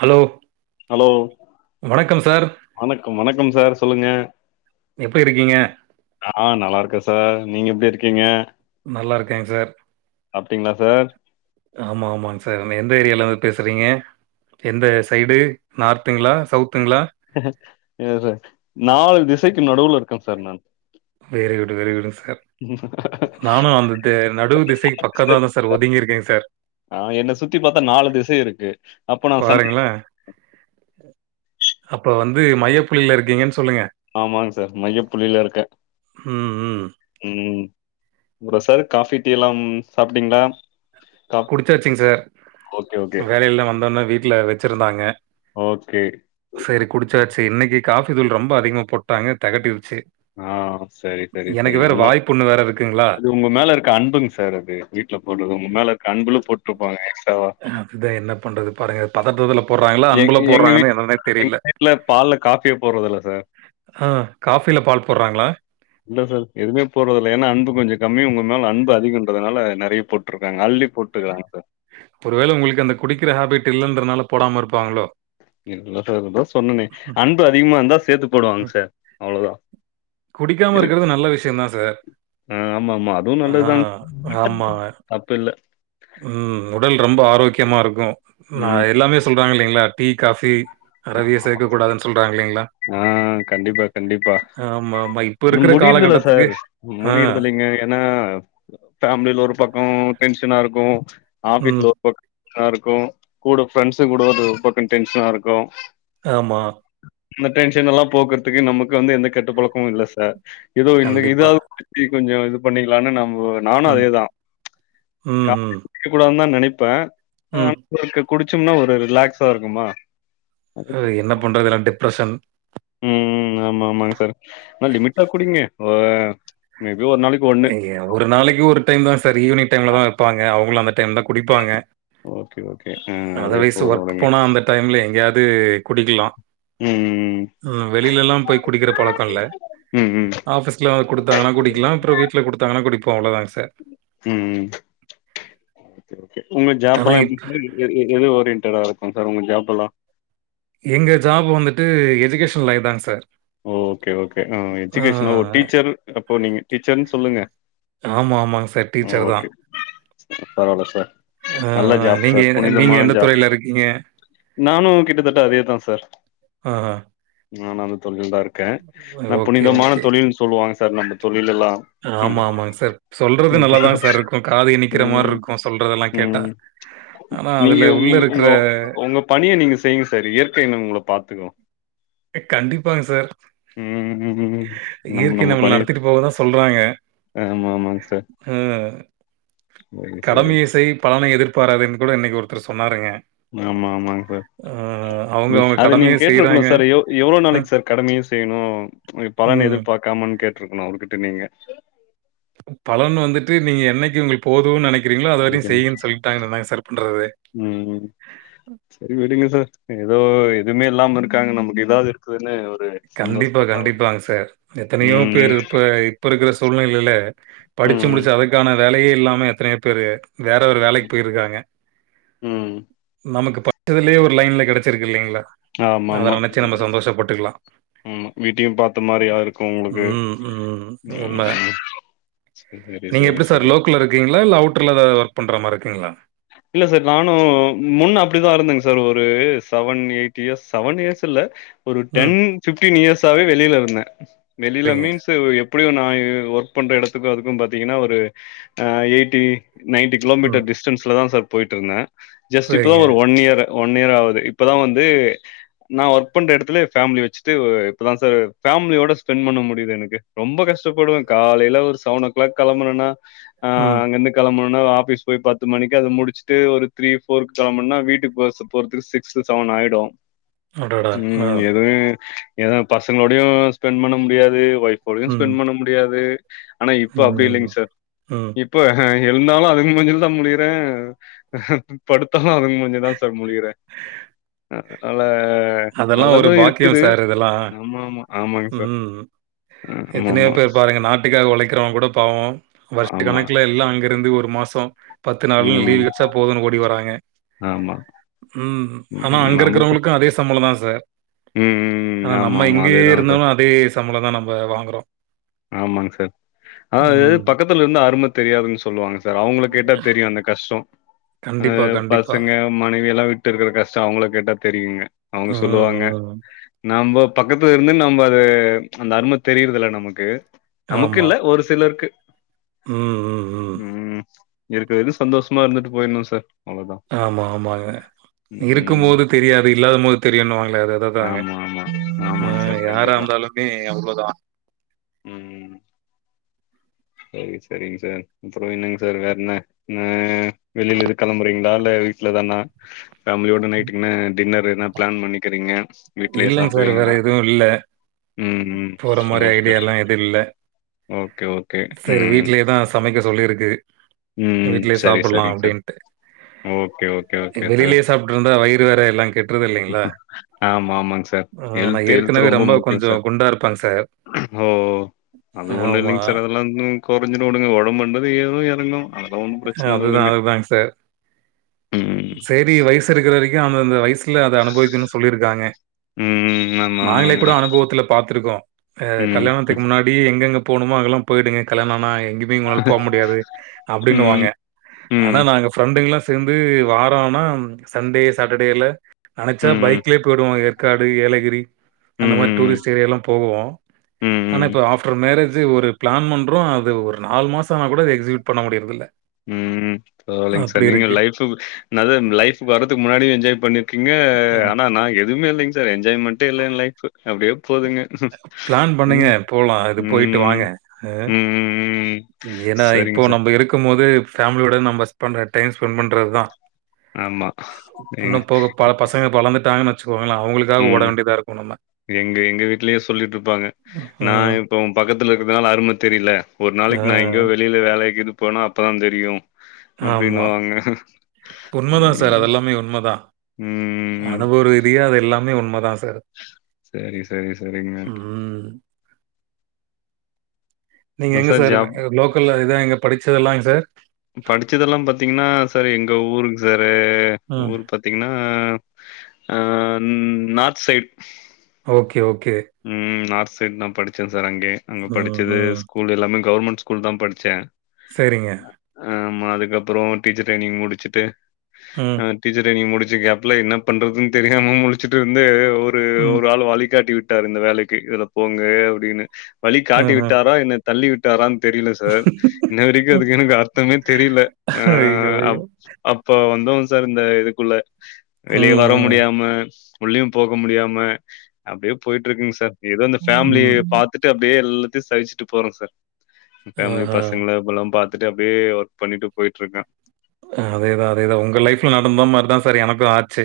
Hello hello வணக்கம் sir. வணக்கம் வணக்கம் சார் சொல்லுங்க எப்போ இருக்கீங்க ஆ நல்லார்க்கே சார் நீங்க எப்டி இருக்கீங்க நல்லார்க்கேங் சார் சாப்ட்டீங்களா சார்? ஆமா ஆமாங் சார் அந்த எந்த ஏரியால வ பேசுறீங்க எந்த சைடு நார்த்துங்ளா சவுத்துங்ளா எ சார் நாலு திசைக்கு நடுவுல இருக்கே சார் நான் வெரி குட்டு வெரி குட்டுங் சார் ம் ஹாஹா நானு அந்த தேர் நடுவு திசைக்கு பக்கதாதா சார் ஒதுங்கிருக்கேங் சார் ஆ என்ன சுத்தி பாத்தா நாலு திசையு இருக்கு அப்ப நா சென் பாருங்களேன்! அப்ப வந்து மையப்புள்ளில இருக்கீங்கன் சொல்லுங்க ஆமாங் சார் மையப்புள்ளில இருக்கே ம் ம் ம் அப்றோ சார் காஃபி டீயலாம் சாப்டீங்ளா? குடிச்சாச்சிங் சார் ஓகே, ஓகே, வேலையல்லா வந்தோனே வீட்ல வெச்சிருந்தாங்க ஓகே செரி குடிச்சாச்சி இன்னைகி காஃபி தூள் ரொம்ப அதிகமா போட்டாங்க தெகட்டிருச்சி ஆ சரி, சரி, எனக்கு சரிங்க. வேற உங்க வாய்ப்புண்ணு வேற இருக்குங்ளா அது உங்க மேல இருக்க அன்புங் சார் அது வீட்லப் போட்றது உங்க மேல இருக்க அன்புல போட் அதுதா என்னப் பண்றது பாருங்க பதட்டத்துல போர்றாங்களா அன்புலப் போர்றாங்கனு என்னனே தெரில இல்ல பால்ல காஃபியே போர்றதில்ல சார். அ காஃபில பால் போர்றாங்ளா இல்ல சார் எதுமே போர்றதில்ல எனா அன்பு கொஞ்சோ கம்மி உங்க மேல அன்பு அதிகன்றதனால நெறையப் போட்ருக்காங்க அள்ளி போட் ட்ருகாங்க சார் ஒருவேள உங்ளுக்கு அந்த குடிக்கிற ஹேஃபிட் இல்லன்றனால போடாம இருப்பாங்களோ இல்ல சார் அதா சொன்னனே அன்பு அதிகமா இந்தா சேத்து போடுவாங்க ம். சார் அவ்ளோதா குடிக்காம இருக்கிறது நல்ல விஷ்யந்தா சார் அ ஆமாமா. அதுவும் அ நல்லதுதாங்க. ஆமா தப்பு இல்ல. ம் உடல் ரொம்ப ஆரோக்யமா இருக்கு நா ம். எல்லாமேச் சொல்றாங்க இல்லீங்ளா டீ காஃபி அறவே சேர்க்கக் கூடாதுன் சொல்றாங்க இல்லீங்ளா ஆ கண்டிப்பா கண்டிப்பா ஆமாமா. இப்ப இன்னும் இருக்கிற முடிர்தில்ல காலகட்டத்துக்கு சார் ஆ. முடிர்தில்லங்க எனா ஃபேமிலில ஒரு பக்கோ டென்ஷனா இருக்கு ம். ஆபிஸ்ல பக் காருக்கு கூட ப்ரெண்ட்ஸ்ங் கூட ஒரு பக்க டென்ஷனா இருக்கு ஆமா அந்த டென்ஷனெல்லா போக்குறதுக்கு நமக்கு வந்து எந்த கெட்டு பழக்கமு இல்லை சார் ஏதோ இந்த கண்டிப்பா. இதாவது ப்படி கொஞ்சோ இது பண்ணிக்கலானு நம்ம நானு ம். அதேதா கா ம்ஹ்ம். க்க கூடாதுனு தா நினைப்பே ம். ஆனா குடிச்சோம்னா ஒரு ரிலாக்ஸா இருக்குமா அது ஆ என்ன பண்ணுறது எல்லா டிப்ரெஷன் ம் ஆமா ஆமாங்க சார் லிமிட்டா குடிங்க மேபி ஒரு நாளைக்கு இங்கயே ஒரு நாளைக்கு ஒரு டைம் தா சார் ஈவினிங் டைம்ல தா வைப்பாங்க அவங்களு அந்த டைம் தா குடிப்பாங்க. ஓகே ஓகே ஆ அதே அதர்வைஸ் போத ஒர்க் உடுங்க போனா அந்த டைம்ல எங்கேயாவது குடிக்கலா ம் ம் வெளியிலல்லா போய் குடிக்கிற பழக்க இல்ல ம் ம் ஆபிஸ்ல குடுத்தாங்கன்னா குடிக்கலா அப்றொ வீட்ல குடுத்தாங்கன்னா குடிப்போ அவ்வளோதங் சார் ம் ஓகே ஓகே உங்க ஆனா ஜாப்லா இப் எப்படி எ எது ஓரியன்டடா இருக்கு சார் உங்க ஜாப்லா எங்க ஜாப் வந்துட்டு எஜுகேஷன் லைன்தாங்க சார். ஓகே ஓகே ம் ஆ எஜுகேஷனா ஒரு டீச்சர் அப்போ நீங்க டீச்சர்ன்னு சொல்லுங்க. ஆமா ஆமாங் சார் ம் டீச்சர் தா ஓகே பரவால்ல சார் ஆ நல்ல ஜாப் நீங்க சார் என் நீங்க புனிதமான எந்த ஜாப் துறையில இருக்கீங்க நானு கிட்டத்தட்ட அதேதா சார் ஆஹா. நானு அந்த தொழில தா இருக்கே கே ஆனா ஓகே, புனிதமான ஓகே. தொழில்னு சொல்லுவாங்க சார் நம்ம தொழிலெல்லா ஆமா ஆமாங்க சார் சொல்றது நல்லாதா சார் இருக்கு காது இனிக்கிற மாதிரி ம் இருக்கு சொல்றதெல்லா கேட்டா. ம் ஆனா நீங்க அதுல உள்ள உங் இருக்கற உங்க உங்க பணிய நீங்க செய்யுங்க சார் இயற்கைன்னு உங்கள பாத்துக்கு கண்டிப்பாங்க சார் ம் ம் ம் இயற்கை நம்ம நடத்திட்டு போக தா சொல்றாங்க ஆமாமாங்க சார் ம். செரி செரி பலன எதிர்பாராதிங்ன்னு கூட இன்னைக்கு ஒருத்தர் சொன்னாருங்க ஆமா ஆமாங் சார் அ அவங்க, நீங் அவங்க அது கடமைய நீங்க கேட்டிருக்கணு செய்றாங்க. சார் யோ எவ்ளோ அ, நாளைக்கு சார் கடமையையு செய்யணு பலனு ம். எதிர்பார்க்காமனு கேட்டிருக்கணு அவர்கிட்ட நீங்க பலன் வந்துட்டு நீங்க என்னைக்கு உங்கள்க்கு போதுனு நெனைக்கிறீங்களோ அது வரையு அஞ்சு நிமிஷ செய்யுன்னு சொல்லிட்டாங்கனா என்னாங் சார் பண்றது ம் சரி விடுங்க சார் ஏதோ எதுமே இல்லாம இருக்காங்க நமக்கு இதாவது இருக்குதுன்னு ஒரு கண்டிப்பா சந்தோஷப்படலாம் விடுங்க கண்டிப்பாங்க சார் எத்தனையோ ம் பேர் இப்ப இப்ப இருக்கிற சூழ்நிலையில படிச்சு ம் முடிச்சு அதுக்கான வேலையே இல்லாம எத்தனையோ பேரு வேற ஒரு வேலைக்கு போயிருக்காங்க ம் ம் நமக்கு ப படுச்சதுலயே ஒரு லைன்ல கிடைச்சிருக்கு இல்லைங்களா அதை நினைச்சு நம்ம சந்தோஷப்பட்டுக்கலா ம் வீட்டையு பார்த்த மாதிரியா இருக்கு உங்களுக்கு ம், ம். உண்ம. ம் சரி நீங்க சரி எப்படி சரி சார் லோக்கல்ல இருக்கீங்களா இல்ல அவுட்டர்ல ஒர்க் பண்ற மாதிரி இருக்கீங்களா இல்ல சார் நானு முன்ன அப்படிதா இருந்தங் சார் ஒரு seven eight years seven years இல்ல ஒரு ம். டென் ஃபிப்டீன் இயர்ஸ் ஆவது வெளியில இருந்தே வெளியில சரிங்க. மீன்ஸ் எப்படியு நா ஒர்க் பண்ற இடத்துக்கு அதுக்கு பா்த்தீங்கன்னா ஒரு எயிட்டி நைன்டி ம். கிலோமீட்டர் டிஸ்டன்ஸ்ல தா சார் போயிட்டு இருந்தே ஜஸ்ட்டு இப்பதா சரிங்க. ஒரு ஒன் இயரு ஒன் இயர் ஆவுது இப்பதா வந்து நா ஒர்க் பண்ற எடத்துலயே எ ஃபேம்லி வச்சுட்டு இப்பதா சார் ஃபேம்லியோட ஸ்பென்ட் பண்ண முடிது எனக்கு ரொம்ப கஷ்டப்படுவே காலைல ஒரு செவன் ஓ கிளாக் கெளம்புனனா ஆ ம். அங்கந்து கெளம்புனோன ஒரு ஆஃபிஸ் போய் பத் து மணிக்கு அத முடிச்சுட்டு ஒரு த்ரீ ஃபோருக்கு கெளம்பன்னா வீட்டுக் பஸ்ஸு போறதுக்கு சிக்ஸ் டூ செவனாயிடு அடடா! ஆ. ம் எது எது பசங்களோடயு ஸ்பென்ட் பண்ண முடியாது ஒய்ஃப்ஃபோடயு ம். ஸ்பென்ட் பண்ண முடியாது ஆனா இப்ப அப்டி ம். இல்லைங் சார் ம். இப் ப எழுந்தாலு அதுங்க மூஞ்சுல தா முழிக்றே படுத்தாலு அதுங்க மூஞ்ச தா சார் முழிறே அதனால அதெல்லாம் ஒரு நல்லது பாக்கியம் இருக்குது சார் இதெல்லாம். ஆமாமா ஆமாங் சார் அ எத்தனயோ ஆமாமா. பேர் பாருங்க நாட்டுக்காக ஒழைக்கிறோங்க கூட பாவோ வர்ஷ ஆமா. கணக்ல எல்லா அங்கருந்து ஒரு மாசோ பத்து நாள்னு ம். லீவ் கெடச்சா போதுன் ஓடி வராங்க ஆமா. ம் ஆனா ம் அங்க நமக்கு இருக்றவங்களுக்கு அதே சம்பளோ தா சார் ம், ம். ஆனா நம்ம ஆமாமா. இங்கயே அதேதான் இருந்தாலு சார். அதே சம்பளோ தா நம்ப வாங்குறோ ஆமாங் சார் அதாவ்து பக்கத்துலருந்தா அரும தெரியாதுன் சொல்லுவாங்க சார் அவுங்கள கேட்டா தெரியு அந்த கஷ்டோ கண்டிப்பா கண்டிப்பா ஆ மனைவியெல்லா விட்டு இருக்ற கஷ்டோ அவுங்கள கேட்டா தெரியுங்க அவுங்க ம், சொல்லுவாங்க ம். நாம்ப பக்கத்துலருந்து நம்ப அது அந்த அரும தெரிறதில்ல நமக்கு நமக்கு ஆமா. இல்ல ஒரு சிலர்க்கு ம் ம் ம் இருக்க வரைலு சந்தோஷமா இருந்துட்டு போய்ர்னு சார் அவ்வளோதான். ஆமா ஆமாங்க ம். இருக்கும்போது தெரியாது இல்லாதம்போது தெரியுன்வாங்ளே அத அத தாங்க ஆமா ஆமா ஆமாங் சார் கண் யாராருந்தாலுமே அவ்ளதா ம் சேரி செரிங் சார் அப்றோ என்னங் சார் வேறென்ன ன்ன வெளில எது கெளம்புறிங்ளா இல்ல வீட்ல தானா ஃபேம்லியோட நைட்டுக்கு என்ன டின்னரு என்ன பிளான் பண்ணிக்கிறீங்க வீட்லயே இல்லைங்க சார். வேற சாப்டுவீங்ளா எதுவும் இல்ல. ம் ம் போற மாரி ஓகே ஓகே ஓகே சார் ம் வீட்லேதா சமைக்க சொல்லிருக்கு ம் வீட்லே சரி சாப்புலா சரிங்க சார் அப்டின்ட்டு ஓகே ஓகே ஓகே சார் வெளிலயே சாப் ட்ருந்தா வயிறு வேற எல்லா கெட்ருது இல்லைங்ளா ஆமாமாங் சார் எல்த்து எல்த்து ஏற்கனவே ரொம்ப முக்கியோ கொஞ்சம் சார் குண்டா இருப்பேங்க சார். ஓ அது ஒண்ணு ஆமா. இல்லைங் சார் அதெல்லா ம் கொறஞ்சிடு வுடுங்க ஒடம்புன்றது ஏறு எறங்கு அதெல்லா ஒன்னு பிரச்சன இல்ல அதுதா விடுங்க அதுதாங் சார் ம் சேரி வய்சுருக்கற வரைக்கு அந்தந்த வய்சுல அத அனுபவிக்கனு சொல்லிருக்காங்க ம் ஆமா நாங்ளே ஆமாங்க கூட அனுபவத்துல பாத்திருக்கோ ஆ ம் கல்யாணத்துக்கு முன்னா டி எங்கெங்க போனுமோ அங்கல்லா போய்டுங்க கல்யாணோ ஆனாய் எங்கிமே உங்ளால போ முடியாது அப் டின்னுவாங்க ம் ஆனா நா ம் நாங்க ஃப்ரெண்டுங்ல்லா சேந்து வாரோ ஆனா சண்டே சாட்டர் டேல நெனச்சா ம் பைக்லே போய்டுவோ ஏற்காடு ஏலகிரி அந்த மாரி ம் டூரிஸ்ட் ஏரியாலா போவோ ஆனா ம் இப்ப ஆஃப்ரு மேரேஜு ஒரு பிளான் பண்றோ அது ஒரு நாலு மாசோ ஆனா கூட அத எக்ஸிக்யூட் பண்ண முடி இல்ல ம் பரவாலைங் சார் நீங்க லைஃப்பு என்னாது லைஃபுக்கு வர்றதுக்கு முன்னாடியு என்ஜாய் பண்ணிருக்கீங்க ஆமா. ஆனா நா எதுமே இல்லைங்க சார் என்ஜாய்மெண்டே இல்ல எ லைஃப் அப்டியே போதுங்க ம் மா அது போய்ட்டு வாங்க ம் அ ம். ஏனா இப்போ சரிங்க சார். நம்ம இருக்கு போது ஃபேமிலியோட நம்ம ஸ் பண்ற டைம் ஸ்பெண்ட் பண்றத்தா ஆமா. இன்னு எங்க போக ப பசங்க வளந்துட்டாங்கன் வச்சுக்கோங்களே அவுங்களுக் ம் எங்க எங்க வீட்லயு சொல்லிட்ருப்பாங்க நா ம். இப்போ ஒ பக்கத்துல இருக்கதுனால அரும தெரில ஒரு ஆ. நாளைக்கு நா எங்கயோ வெளில வேலக்கி இது போனா அப்ப தா தெரியு அப்டினுவாங்க உண்மதா சார் அதெல்லாமே உண்மதா ம். அனுபவ ரீதியா அது எல்லாமே உண்மதா சார் செரி செரி செரிங்க ம் நீங்க இல்ல எங்க சார் ஜாப் லோக்கல்ல இதா எங்க படுச்சதெல்லாங் சார் படுச்சதெல்லா பாத்தீங்கன்னா சார் எங்க ஊருங்கு சாரு ம். ஊரு பத் பாத்திங்னா அ நார்த் சைட் ஓகே ஓகே ம் நார்த் சைட் நா படுச்சே சார் அங்கயு அங்க ம், படுச்சது ம். ஸ்கூல் எல்லாமே கவுர்மண்ட் ஸ்கூல் தா படுச்சே சேரிங்க ஆ ஆமா அதுக்கப்பறோ டீச்சர் ட்ரைனிங் முடுச்சுட்டு ம், அ டீச்சர் ட்ரைனிங் முடுச்ச கேப்ல என்னா பண்றதுன் தெரியாம முழுச்சுட் இருந்து ஒரு ம். ஒரு ஆளு வழிகாட்டி வி விட்டாரு இந்த வேலைக்கு இதுல போங்க அப்டீனு வழி காட்டி ம்ஹ்ம். விட்டாரா என்ன தள்ளி விட்டாரான் தெரில சார் இன்ன வரைக்கு அதுக்கு எனக்கு அர்த்தமே தெரில ஐயோ! அ ஐயோ! அப்ப வந்தவன் சார் இந்த இதுக்குள்ள வெளிய ம், வர ம். முடியாம உள்ளயு போக முடியாம அப்டியே போய்ட்ருக்குங் சார் எதோ இந்த ஃபேமிலிய ம். பாத்துட் டு அப்டியே எல்லாத்தையு சகிச்சுட்டு போற சார் பேமிலி ஆஹா. பசங்கள இவுங்கல்லா பாத் துட்டு அப்டியே ஒர்க் பண்ணிட்டு போய்ட்ருக்கே ஆ அதேதா அதேதா ஒங்க லைஃப்ல நடந்த மாரிதா சார் எனக்கு ஆச்சு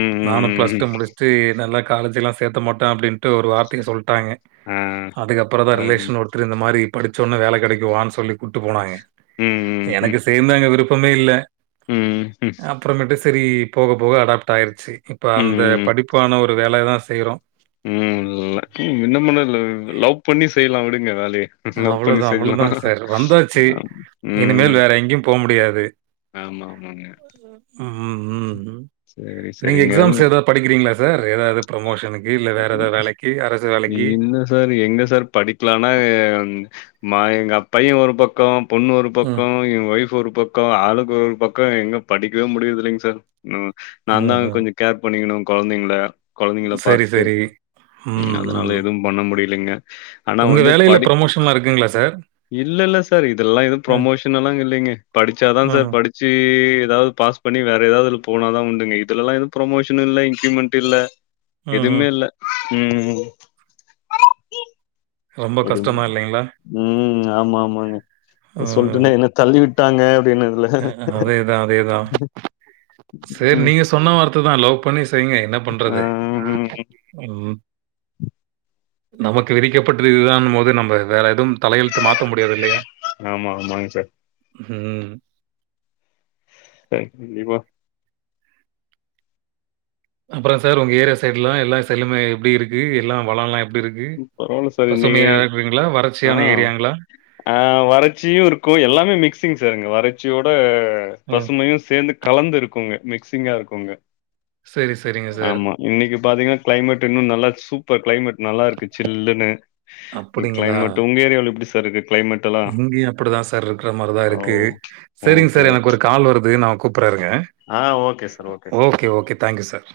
ம் ம் நானு ப்ளஸ் டூ ம். முடுஸ்ட்டு என்னல்லா காலேஜெலாம் சேத்த மாட்டே அப்டின்ட்டு ஒரு வார்த்தய சொல்ட்டாங்க ஆ. அதுக்கப்பற தா பாருங்க. ரிலேஷன் ஒருத்ரு இந்த மாரி படுச்சோனே வேல கெடைக்கு வான்னு சொல்லி கூட்டு போனாங்க ம், ம், ம். எனக்கு சேந்து அங்க விருப்பமே இல்ல ம் ம் அப்புறமேட்டு சரி போக போக அடாப்ட் ஆய்றுச்சு இப்போ அந்த ம். படிப்பான ஒரு வேலைய தா செய்றோ ம் லக்கி இன்ன மன்னல லவ் பண்ணி செய்லா விடுங்க வேலைய லவ் பண்ணி அவ்வளோதான், செய்லா அவ்வளோதான் சார். வந்தாச்சு. அ ம் இனிமேல் ம் வேற எங்கேயும் போ முடியாது. ஆமா ஆமாங்க ம் ம் ம் ம் சேரி நீங்க எக்ஸாம்ஸ் ஏதாவது படிக்கிறீங்ளா சார் ஏதாவது ப்ரோமோஷனுக்கு இல்ல வேற ஏதா வேலைக் இல்ல சார் எங்க சார் படிப்லனா மா எங்க பையே ஒரு பக்கோ பொண்ணு ஒரு ம். பக்கோ ஏ ஒய்ஃப் ஒரு பக்கோ ஆளுக்கு ஒரு ஒரு பக்கோ எங்க படிக்கவே முடியுறதில்லைங் சார் நா நாந்தா ஓஹோ! கொஞ்சோ கேர் பண்ணிக்கணு கொழந்திங்ள கொழந்திங்கள சரி, பாத்துட்டு சரி. ம் அதுனால எதுவு பண்ண முடியலிங்க ஆனா வந்து படித் க்ளாஸ்ச இல்ல இல்ல சார் இதெல்லா எதுவு ப்ரொமோஷனல்லா இங்க இல்லிங்க படிச்சாதா சார் ம்ஹ்ம். படிப் ச்சு எதாவது பாஸ் பண்ணி வேற எதாவது போனாதா உண்டுங்க இதுலல்லா எதுவு ப்ரமோஷனு இல்ல இன்கிரிமெண்ட்டு இல்ல ம்ஹ்ம். எதுவுமே இல்ல ம் ம் ரொம்ப எதுவுமே கஷ்டமா இல்லைங்களா? ம் ம் ஆமா ஆமாங்க ம். சொல்ட்டனே என்ன தள்ளி விட்டாங்க அப்டின்னு அ அ அதேதா அதேதா சேர் ம். நீங்க சொன்ன வார்த்ததா லவ் பண்ணி செய்ங்க என்ன ஆ. பண்றது ம். ம். நமக்கு விதிக்கப்பட்டது இதுதான்னும் போது நம்ம வேற எதுவும் தலையெழுத்து மாத்த முடியாது இல்லையா ஆமா ஆமாங்க சார் ஹும் சரி இவ அப்பறோ சார் உங்க ஏரியா சைட்லா எல்லா செழுமையா எப்டி இருக்கு எல்லாம் வளோல்லா எப் எப்டிருக்கு பரவால்ல சார் நீங்க பசுமையா இருக்குங்ளா வறட்சியான ஏரியாங்களா அ வறட்சியு இருக்கு எல்லாமே மிக்சிங் சார் அங்க வறட்சியோட ம். பசுமையு சேர்ந்து கலந்து இருக்குங்க மிக்சிங்கா இருக்குங்க சரி, சரிங்க சார். ஆமா இன்னைக்கு பாத்தீங்கன்னா க்ளைமேட் இன்னு நல்லா சூப்பர் க்ளைமேட் நல்லா இருக்கு சில்லுன்னு இன்னைக்கு அப்புடிங்களா கிளைமேட். உங்க ஏரியாவுல எப்படி சார் இருக்கு கிளைமேட் எல்லாம்? இங்கயு அப்புடிதா சார் இருக்குற மாரிதா ஓ! இருக்கு செரிங்க ஓகே, சார் எனக்கு ஓகே. ஒரு கால் வருது நா கூப்புட்றே இருங்க ஆ okay sir okay sir thank you sir